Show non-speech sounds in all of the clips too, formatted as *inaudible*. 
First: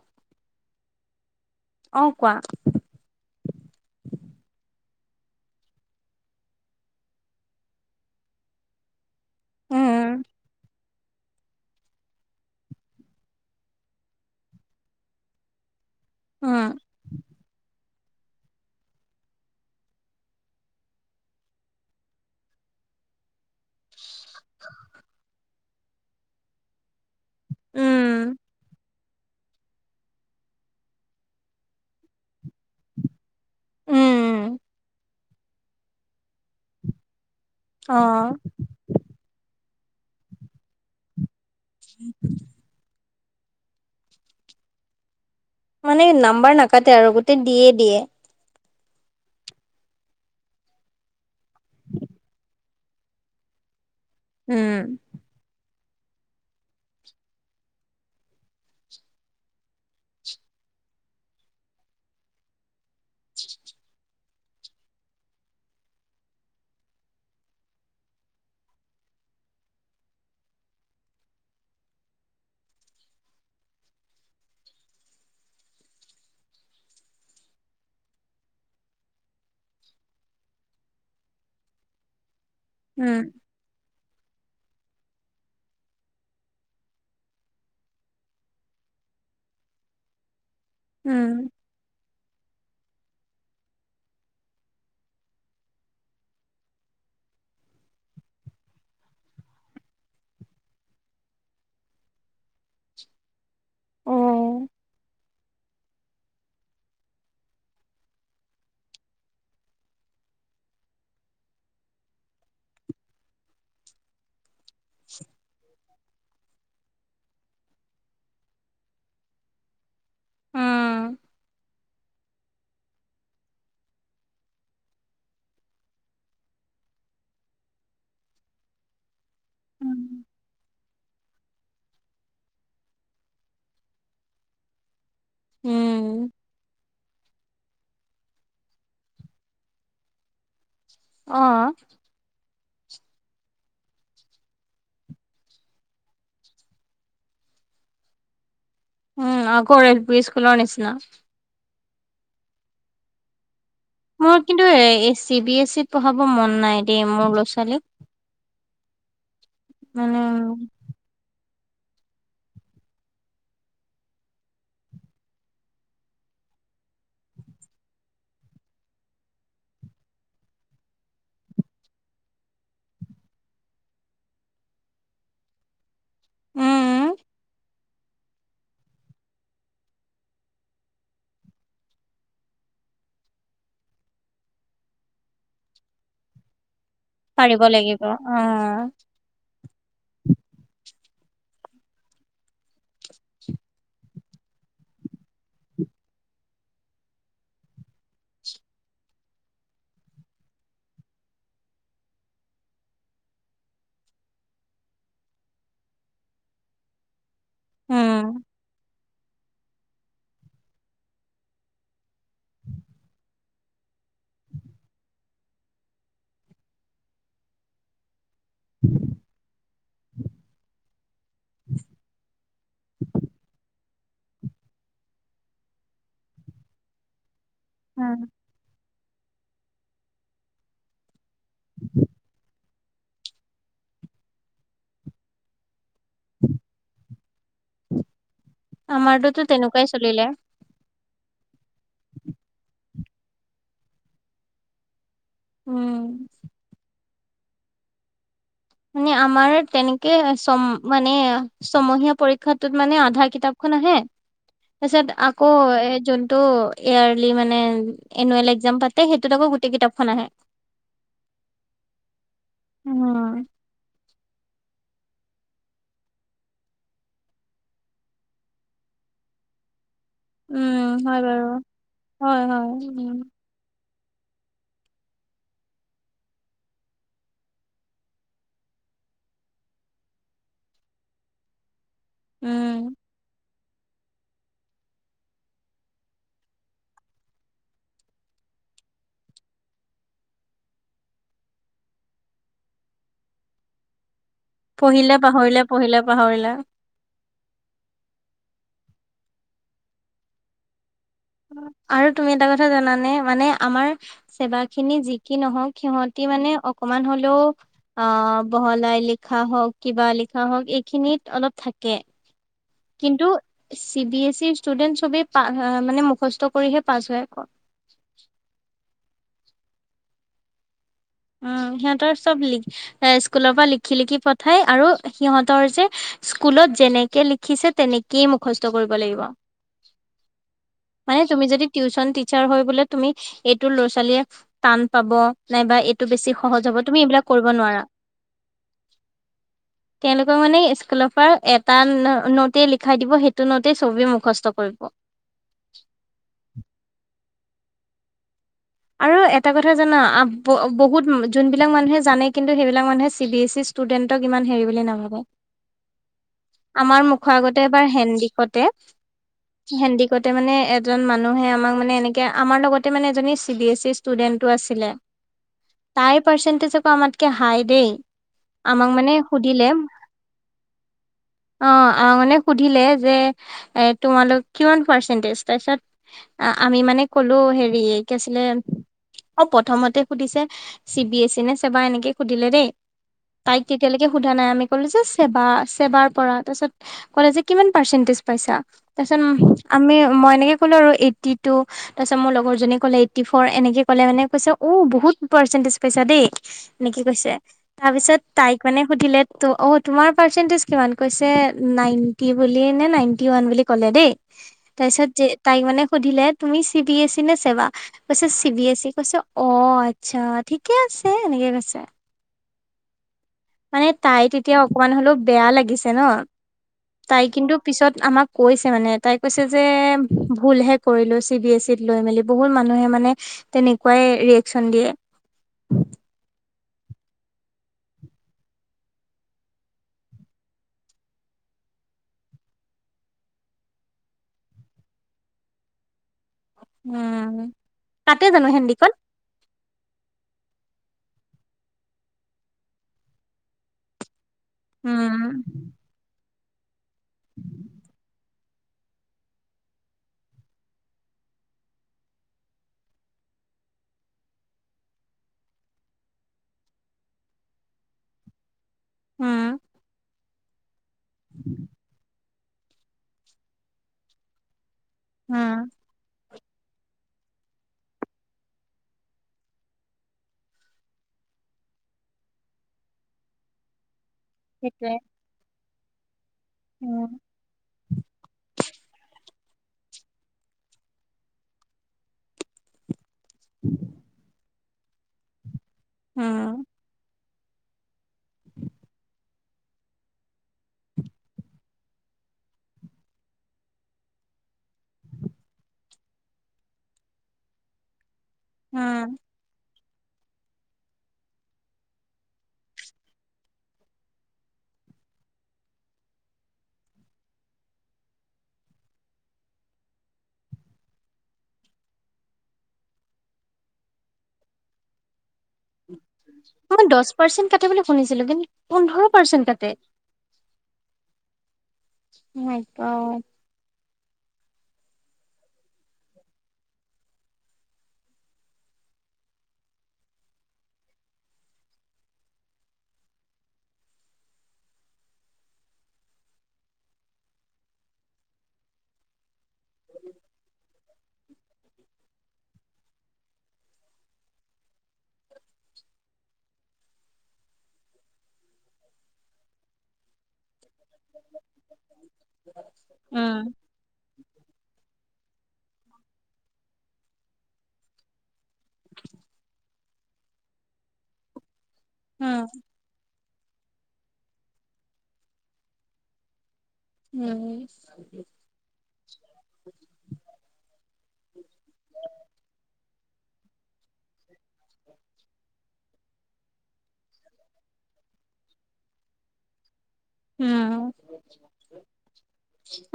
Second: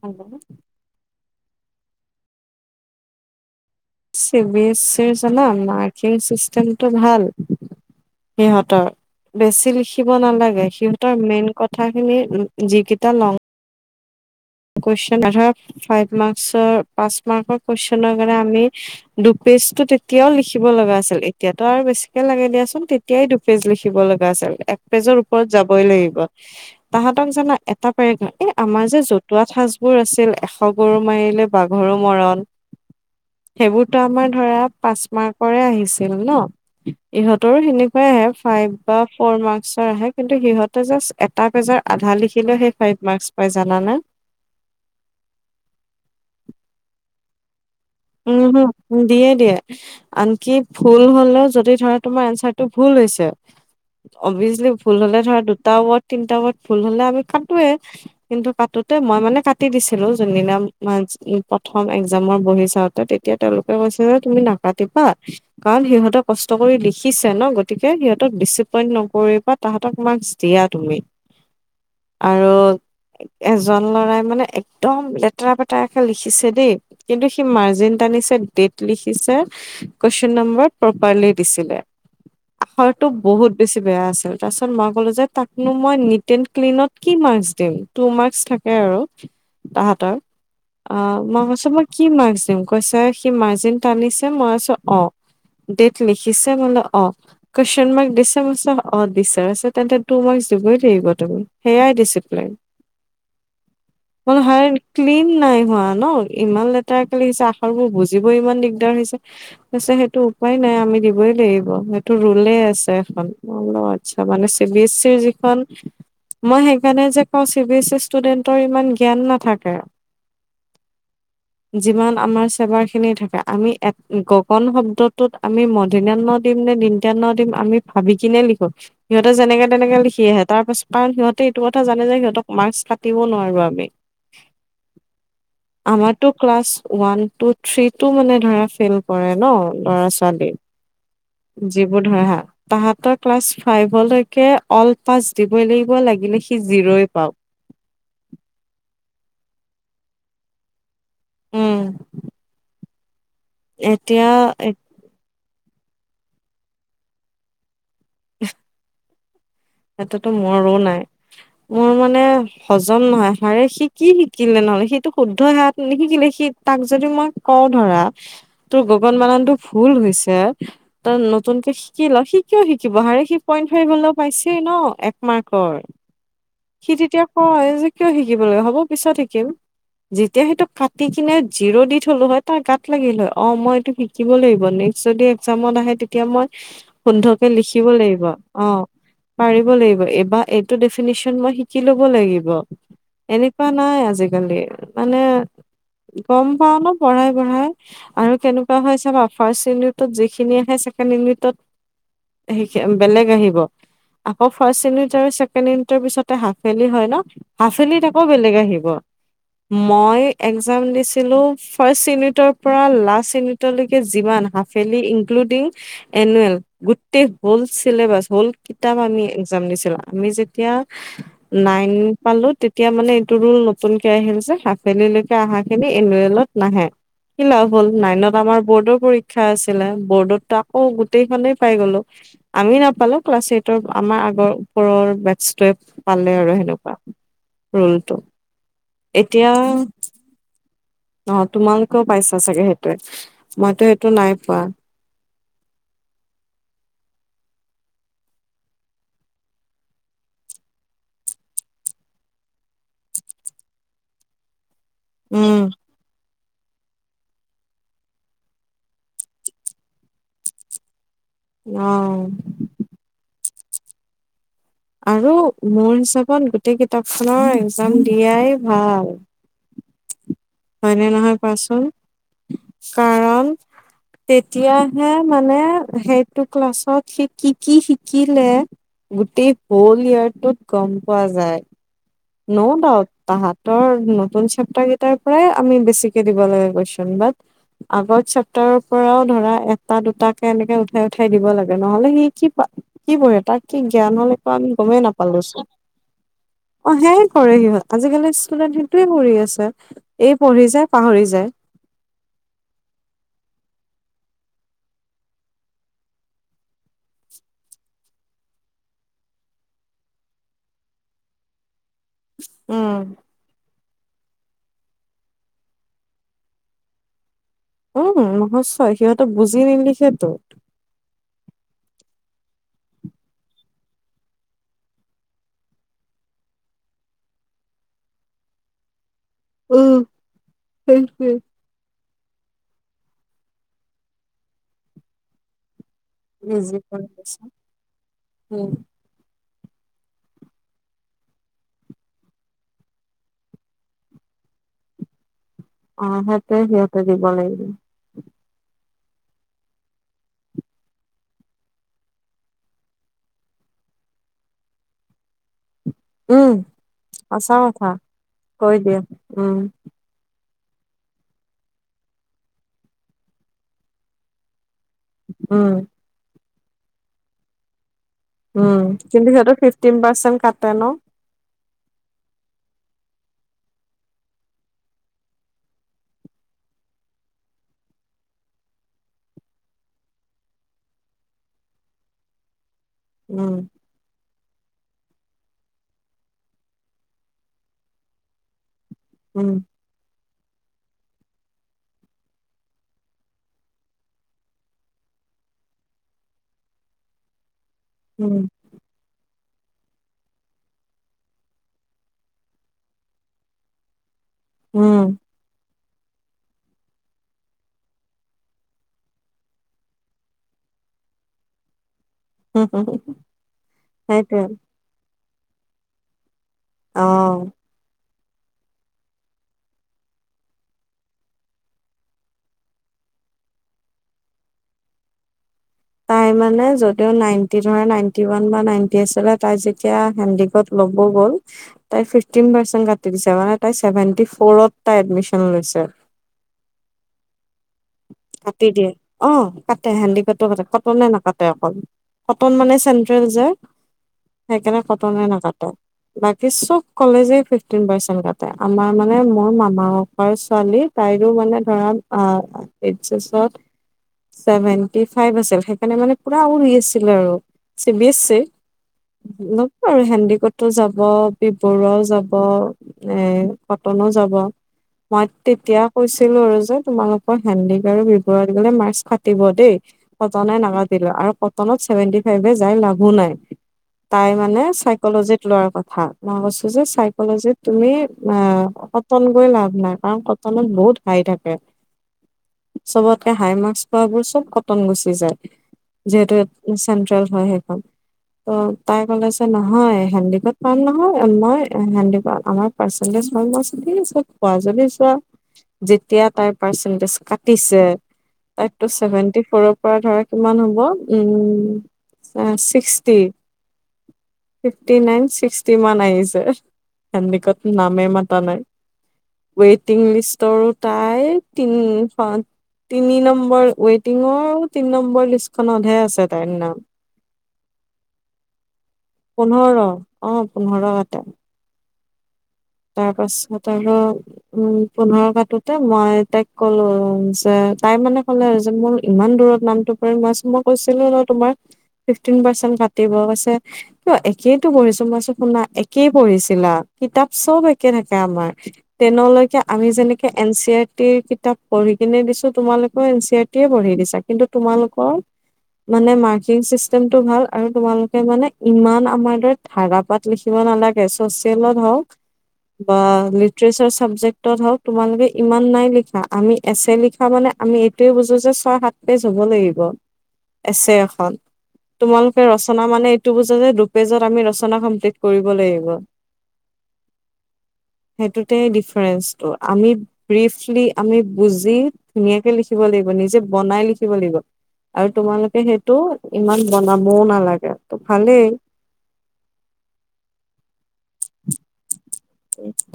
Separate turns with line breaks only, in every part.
Hello, '
অ কোৱা
C B S E জানা মাৰ্কিং চিষ্টেমটো ভাল সিহঁতৰ বেছি লিখিব
উম
নালাগে সিহঁতৰ মেইন কথাখিনি যিকেইটা লং কোয়েচন অহ ধৰ ফাইফ
উম
মাৰ্ক্সৰ পাচ মাৰ্ক্সৰ কোৱেচন নৰ কাৰণে আমি দুপেজটো তেতিয়াও লিখিব লগা আছিল এতিয়াতটো আৰু বেছিকে লাগে দিয়াচোন তেতিয়াই দুপেজ লিখিব লগা আছিল এক পেজৰ ওপৰত যাবই লাগিব তাহাত। এটা
উম
পেৰেগাপ আমাৰ যে য জতুৱা ঠাঁচবোৰ আছিল এশ গৰু মাৰিলে বাঘৰু মৰণ সেইবোৰতো
উম
আমাৰ ধৰা পাঁচ মাৰ্কৰে আহিছিল ন ইহতৰো
অ
সেনেকুৱাই আহে ফাইভ বা ফ'ৰ মাৰ্কচৰ আহে কিন্তু সিহঁতে জাষ্ট এ পেজৰ আধা লিখিলেও সেই ফাইভ মাৰ্ক পায় জানা নে।
মানে নাম্বাৰ নাকাটে আৰু গোটেই দিয়ে
উম হুম দিয়ে দিয়ে আনকি ভুল হলেও যদি ধৰা তোমাৰ এনচাৰটো ভুল হৈছে। অভিয়াচলি ভুল
উম
হলে ধৰা দুটা ড তিনিটা তা ভুল হলে আমি কাটোৱে কিন্তু কাটোতে মই মানে কাটি দিছিলো যোনদিনা উ প্ৰথম একজামৰ বহি চাওঁ তেতিয়া তেওঁলোকে কৈছে যে তুমি নাকাতিবা কাৰণ সিহঁতে কষ্ট কৰি লিখিছে ন গতিকে সিহঁতক ডিচিপইণ্ট নকৰিবা তাহাঁতক মাৰ্ক্স দিয়া তুমি
*unintelligible*
আৰু এজন ল'ৰাই মানে একদম লেতেৰা পেতেৰাকৰাকে লিখিছে দেই কিন্তু সি মাৰ টানিছে ডেট লিখিছে কুৱেচন নম্বৰ প্ৰপাৰলি দিছিলে আখৰটো
উম
বহুত বেছি বেয়া আছে তাৰ পিছত মই কলো যে তাকনো মই নিট এড ক্লনত কি মাৰ্ক্স দিম টু মাৰ্ক্স থাকে আৰু তাহতৰ অঁ মই
উম
কৈছোঁ মই কি মাৰ্ক্স দিম। কৈছা সি মাৰ্জিন টানিছে মই কৈছোঁ অ ডেট লিখিছে বোলো অ কুৱেছন মাৰ্ক্স দিছে বুলিছে অ দিছে তেন্তে টো মাৰ্ক্স ই থাকিব তুমি সেইয়াই ডিচিপ্লিন।
*unintelligible* অ
মান হাৰে ক্লিন নাই হোৱা ন ইমান লেতেৰাক ক লি আহি বুজিবই ইমান দিগদাৰ হৈছেছে সেইটো উপায় নাই আমি দিবই লাগিব সেইটো ৰুলে আ এ্ল আচ্ছা মানে চি বি এছ ইৰ যিখন মই সেইকাৰণে যে কওঁ চি বিএছ ই ষ্টুডেন্টৰ ইমান জ্ঞান নাথাকে আৰু
উম
যিমান আমাৰ চেবাৰ খিনি থাকে আমি গগন শব্দটোত আমি মধিনিয়া ন দিম নে দন্তিয়া ন দিম আমি ভাবি কিনে লিখো সিহতে যেনেকে তেনেকে লিখি আহে তাৰ পাছত কাৰণ সিহঁত এইটো কথা জানে যে সিহঁতক মাৰ্ক্স কাতিব নোৱাৰো আমি
উম
আমাৰটো ক্লাছ ওৱান। থ্ৰী টো মানে ধৰা ফেইল কৰে ন ল'ৰা ছোৱালী।
অ
যিবোৰ ধৰা হা তাহতৰ ক্লাছ ফাইভলৈকে অল পাছ দিবই লাগিব লাগিলে সি জিৰ'ই পাওক।
উম আগৰ এল পি স্কুলৰ নিচিনা।
উম। এতিয়া
মোৰ কিন্তু এই চি বি এছ চি ত পঢ়াব মন নাই দেই মোৰ ল'ৰা ছোৱালীক।
*unintelligible* সেইটো
মানে
তহ মোৰো নাই। মোৰ মানে হজম নহয়, আৰে সি কি শিকিলে নহ'লে? সিটো শুদ্ধ হাত নিশিকিলে, সি তাক যদি মই কওঁ ধৰা তোৰ গগন বানানটো ভুল হৈছে, তই নতুন কে শিকি ল', সি কিয় শিকিব আৰে সি পইণ্ট ফাইভ হলেউ পাইছে। সেইটোৱে ন এক মাৰ্কৰ, সি
উম
তেতিয়া কয় যে কিয় শিকিব লাগে? হ'ব পিছত শিকিম। যেতিয়া সেইটো কাটি কিনে জিৰো দি থলো হয়, তাৰ গাত লাগিল হয়, অ মই এইটো শিকিব লাগিব। নে ক্সট যদি একজামত আহে তেতিয়া মই শুদ্ধকৈ
পাৰিব
লিখিব লাগিব।
অ
অঁ। পাৰিব লাগিব, এইবাৰ এইটো দেফিনেচন মই শিকিলব লাগিব। এনেকুৱা নাই আজিকালি মানে গম পাও ন পঢ়াই পঢ়াই, আৰু কেনেকুৱা হয় চাবা ফাৰ্ছট ইউনিটত যিখিনি আহে *unintelligible* ছেকেণ্ড ইউনিটত সেইখি বেলেগ আহিব। আকৌ ফাৰ্ষ্ট ইউনিট আৰু ছেকেণ্ড ইউনিটাৰ পিছতে হাফ ইয়াৰ্লী হয় ন, হাফ ইয়াৰ্লীত আকৌ
উম
বেলেগ আহিব। *unintelligible*
*inaudible*
মই এক্জাম দিছিলো ফাৰ্ষ্ট ইউনিটৰ পৰা লাষ্ট ইউনিটলৈকে যিমান, হাফ ইয়াৰ্লী ইনক্লোদিং এনোৱেল, গোটেই হৌল ছিলেবাছ, হৌল কিতাপ। *unintelligible* এক্সাম দিছিলোঁ আমি যেতিয়া নাইন পালো তেতিয়া মানে এইটো ৰুল নতুনকে আহিল যে হাফ ইয়াৰ্লী লৈকে অহা খিনি এনোৱেলত নাহে। *unintelligible* কি লাভ হ'ল?
উম
নাইনত আমাৰ বৰ্ডৰ পৰীক্ষা আছিলে। বৰ্ডত তহ আকৌ গো *unintelligible* গোটেইখনে পাই গ'লো, আমি নাপালো ক্লাছ এইটৰ আমাৰ আগৰ ওপৰৰ বেট্ছটোৱে *unintelligible* পালে আৰু সেনেকুৱা ৰোলতো।
আমাৰটোতো
এতিয়া
তেনেকুৱাই চলিলে
অঁহ তোমালোকেও পাইছা চাগে সেইটোৱে। মইতো সেইটো নাই পোৱা।
উম। মানে আমাৰ তেনেকে ছম মানে ছমহীয়া পৰীক্ষাটোত মানে আধা কিতাপখন ন আহে, তাৰপিছত আকৌ
উম।
এই যোন *unintelligible* তো ইয়াৰ্লি মানে এনুৱেল এক্জাম পাতে সেইটোত আকৌ গোটেই কিতাপখন আহে। *unintelligible* *inaudible*
অহঁ।
উম
আৰু মোৰ হিচাপত গোটেই কিতাপখনৰ এক্জাম দিয়াই ভাল।
উম
হয়নে
হয়
নহয়
বাৰু
কোৱাচোন?
হয় হয় উম।
কাৰণ তেতিয়াহে মানে সেইটো ক্লাছত সি কি কি শিকিলে গোটেই হৌল ইয়াৰটোত গম পোৱা যায়,
উম
নৌ ডাউট তাহাত তৰ নতুন চেপ্তাৰ কেইটাৰ পৰাই আমি বেছিকে দিব লাগে কোৱেচন বাত *unintelligible* আগৰ চেপ্তাৰৰ পৰাও ধৰা এটা দুট কে এনেকে উঠাই উঠাই দিব লাগে নহলে সি কি *unintelligible* কি পঢ়ে তাক কি জ্ঞান হলে কা আমি গমেই
পঢ়িলে
নাপালো
পাহৰিলে
চোন।
পঢ়িলে পাহৰিলে
*unintelligible* সেয়াই কৰে সিহঁত আজিকালি ষ্টুডেন্ট সেইটোৱে কৰি আছে এই পঢ়ি যায়, *unintelligible* যায়।
আৰু তুমি এটা কথা জানানে? মানে আমাৰ। চেবা খিনি যি কি নহওঁক সিহঁতি মানে অকমান হলেও *unintelligible* আহ বহলাই লিখা হওক কিবা লিখা হওক এইখিনিত অলপ থাকে।
উম।
কিন্তু চি বি এ চি ৰ ষ্টুডেন্ট চবেই মানে মুখস্থ কৰিহে পাছ হয় আকৌ। *unintelligible*
উম মুখস্ত সিহঁতে বুজি নিলিখে ত'। *unintelligible*
উম সিহঁতৰ চব লিখ এ স্কুলৰ পৰা লিখি লিখি পঠায় আৰু সিহঁতৰ যে *unintelligible* স্কুলত যেনেকে লিখিছে তেনেকেই মুখস্থ কৰিব লাগিব।
উম,
মানে
সেইটোৱে।
তুমি যদি টিউচন দি টিচাৰ হয় বোলে তুমি এইটো ল'ৰা-ছোৱালীয়ে টান পাব নাইবা এই *unintelligible* টো বেছি সহজ হ'ব
ইজি
তুমি
কৰি
এইবিলাক
দিছে
কৰিব নোৱাৰা
উম।
*unintelligible* তেওঁলোকে মানে স্কুলৰ পৰা এটা নোট লিখাই দিব, সেইটো নটেই ছবি মুখস্থ কৰিব। *unintelligible*
অ' সেইতোয়ে সিহঁতে দিব লাগে। *unintelligible*
আৰু এটা কথা জানা বহুত যোনবিলাক মানুহে জানে কিন্তু সেইবিলাক মানুহে চি বি এচি ই *unintelligible* ষ্টুডেণ্টক ইমান হেৰি বুলি নাভাবে।
উম,
আমাৰ মুখৰ
সঁচা
আগতে এবাৰ
কথা
হেন্দিকতে,
কৈ দিয়ে উম।
হেন্দিকতে মানে এজন মানুহে আমাক মানে এনেকে আমাৰ লগতে মানে এজনী চি বি এছ ইৰ ষ্টুডেন্টটো আছে। *unintelligible*
উম,
তাই পাৰ্চেন্টেজ আকৌ আমাতকে হাই দেই *unintelligible*
উম,
আমাক মানে
কিন্তু সিহঁতৰ
সুধিলে
ফিফটিন পাৰ্চেন্ট কাটে ন?
অ' আমাক মানে সুধিলে *unintelligible* যে এ তোমালোক কিমান পাৰ্চেন্টেজ তাৰপিছত আমি মানে ক'লো হেৰি *unintelligible* কি আছিলে অ' প্ৰথমতে সুধিছে চি বিএচি নে চেবা এনেকে সুধিলে দেই *unintelligible*
উম,
তাইক তেতিয়ালৈকে সোধা নাই আমি ক'লে যে *unintelligible* ছেবা, ছেবাৰ পৰা তাৰ পাছত ক'লে যে কিমান পাৰ্চেন্টেজ পাইছা তাৰ
উম,
পিছত আমি মই এনেকে কলো আৰু এইটি টু তাৰ পিছত মোৰ লগৰ জনী কলে এইট্টি ফৰ এনেকে ক'লে মানে কৈছে অ' বহুত পাৰ্চেন্টেজ পাইছা দেই এনেকে কৈছে। তাৰপিছত
উম,
তাইক মানে সুধিলে ত' অ' তোমাৰ পাৰ্চেন্টেজ কিমান কৈছে নাইনটি বুলি নে নাইনটি ওৱান বুলি ক'লে দেই তাৰ
উম,
পিছত যে তাইক মানে সুধিলে তুমি চি বি এচি ই নে ছেবা কৈছে চি বি এছ ই কৈছে অ' আচ্ছা ঠিকে আছে এনেকে কৈছে মানে তাই
সেইটোৱে
তেতিয়া অকমান হ'লেও বেয়া লাগিছে ন তাই
অ'।
কিন্তু পিছত আমাক কৈছে মানে তাই কৈছে যে ভুলহে কৰিলো চি বি এছ ইত লৈ মেলি বহুত মানুহে মানে তেনেকুৱাই ৰিয়েকচন দিয়ে।
তাই মানে যদিও নাইনটি ধৰা নাইনটি ওৱান বা নাইনটি আছিলে তাই যেতিয়া হেন্দীকত ল'ব গল তাইৰ ফিফটিন পাৰ্চেন্টেজ কাটি দিছে, মানে তাই তেতিয়া চেভেনটি ফৌৰত তাই এডমিশ্যন লৈছে।
উম। কাটে জানো
কাটি দিয়ে
হেন্দিকত
অৱ কাটে হেন্দীকটো কাটে, কটনে নাকাটে অকল, কটন মানে চেন্ট্ৰেল যে সেইকাৰণে কটনে
উম
নাকাটে বাকী চব কলেজে ফিফটিন পাৰ্চেন্ট কাটে, আমাৰ মানে মোৰ মামা ককা ছোৱালী তাই এইটো মানে ধৰা আহ এইছ এছত চেভেন্টি ফাইভ আছিল সেইকাৰণে মানে পুৰা উৰি আছিল আৰু চি বি এছচি
উম
ল'ব আৰু হেণ্ডিকতো যাব বি বৰুৱাও যাব। এ কটনো যাব মই
উম
তেতিয়া কৈছো আছিলো আৰু যে তোমালোকৰ হেণ্ডীক আৰু বি বৰুৱাত গ'লে মাৰ্ক্স কাটিব দেই কটনে নাকাটিলে আৰু কটনত চেভেনটি ফাইফ যাই লাভো নাই।
*inaudible*
তাই মানে
সেইটোৱে
চাইকলজিত লোৱাৰ কথা মই কৈছো যে
উম
চাইকজিত তুমি এৱ কটন গৈ লাভ নাই কাৰণ কটনত বহুত হাই থাকে, চবত চবতকে হাই মাৰ্ক্স পোৱা বোৰ চব কটন গুচি যায়, যিহেতু
উম
সেয়া চেণ্ট্ৰেল হয় সেইখন ত', তাই ক'লে নহয় হেণ্ডীকত পাম নহয় মই হেণ্ডীকত আমাৰ পাৰ্চেন্টিজ ভাল মাৰ্ক্স পোৱা যদি চোৱা যেতিয়া তাইৰ পাৰ্চেন্টিজ পাৰ্চেন্টিজ কাটিছে, তাইৰ তো
উম
চেভেনটি ফৰৰ পৰা ধৰা কিমান হ'ব উ ছিক্সটি ফিফটি নাইন, ছিক্সটি মান আহিছে। হেণ্ডিকত নামেই মাতা নাই, ৱেইটিং লিষ্টৰো তাই তি তিনি নম্বৰ ৱেটিঙৰ তিনি নম্বৰ লিষ্ট খতহে আছে তাইৰ নাম
মই দছ পাৰ্চেন্ট কাট বুলি শুনিছিলো কিন্তু পোন্ধৰ পাৰ্চেন্ট কাটে
পোন্ধৰ অ পোন্ধৰ কাটে
উম
তাৰ পাছত আৰুক উম পোন্ধৰ কটোতে মই তাইক কলো যে তাই মানে কলে যে মোৰ ইমান দূৰত নামটো পৰিম মইছ মই কৈছিলো ন তোমাক ফিফটি পাৰ্চেন্ট কাতিব গৈছে ত একেইটো পঢ়িছো মইছো শুনা একেই পঢ়িছিলা কিতাপ চব একে থাকে আমাৰ তেনলৈকে আমি যেনেকে এন চি আৰ কিতাপ পঢ়ি কিনে দিছো তোমালোকৰ এন চি আৰ টি পঢ়ি দিছা কিন্তু তোমালোকৰ মান মাৰ্কিন চিষ্টেমটো ভাল আৰু তোমালোকে মানে ইমান আমাৰ দৰে ধাৰাপাত লিখিব নালাগে চচিয়েলত হওক বা
উম
লিটাৰচাৰ চাবজেক্টত হওক তোমালোকে ইমান নাই লিখা আমি এছে লিখা মানে আমি এইটোয়ে বুজো যে ছয় সাত পেজ হ'ব লাগিব। আছে এখন
উম
তোমালোকে ৰচনা মানে বজা যে দুপেজত আমি ৰচনা কমপ্লিট কৰিব লাগিব।
উম
সেইটোতে ডিফাৰেন্ঞ্চটো আমি ব্ৰিফলি আমি বুজি, ধুনীয়াকে লিখিব লাগিব। নিজে বনাই লিখিব লাগিব আৰু তোমালোকে সেই টো ইমান বনাবও নালাগে। ত' ভালেই।
উম!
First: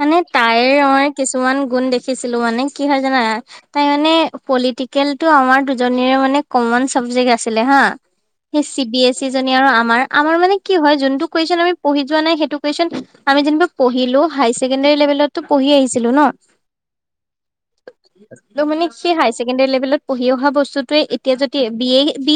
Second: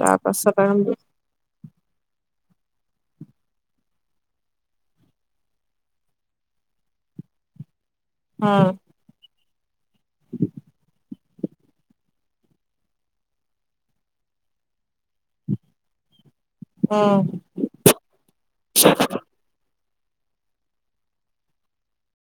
মানে,
পাছত
তাইৰ
আৰু
মই কিছুমান গুণ দেখিছোঁ। মানে, কি হয় জানা! তাই মানে, পলিটিকেলটো আমাৰ দুজনৰে মানে, কমন চাবজেক্ট আছিলে হা।
উম
চি বি এছ চি জনী আৰু আমাৰ মানে কি হয়, যোনটো কুৱেশ্যন আমি পঢ়ি যোৱা নাই। সেইটো কুৱেশ্যন আমি, যেনিবা পঢ়িলো, হায়াৰ ছেকেণ্ডৰী লেভেলতো পঢ়ি আহিছিলোঁ ন'।
উম।
ত' মানে, সেই হাই ছেকেণ্ডৰী লেভেলত পঢ়ি অহা বস্তুটোৱে এতিয়া যদি, বি এ বি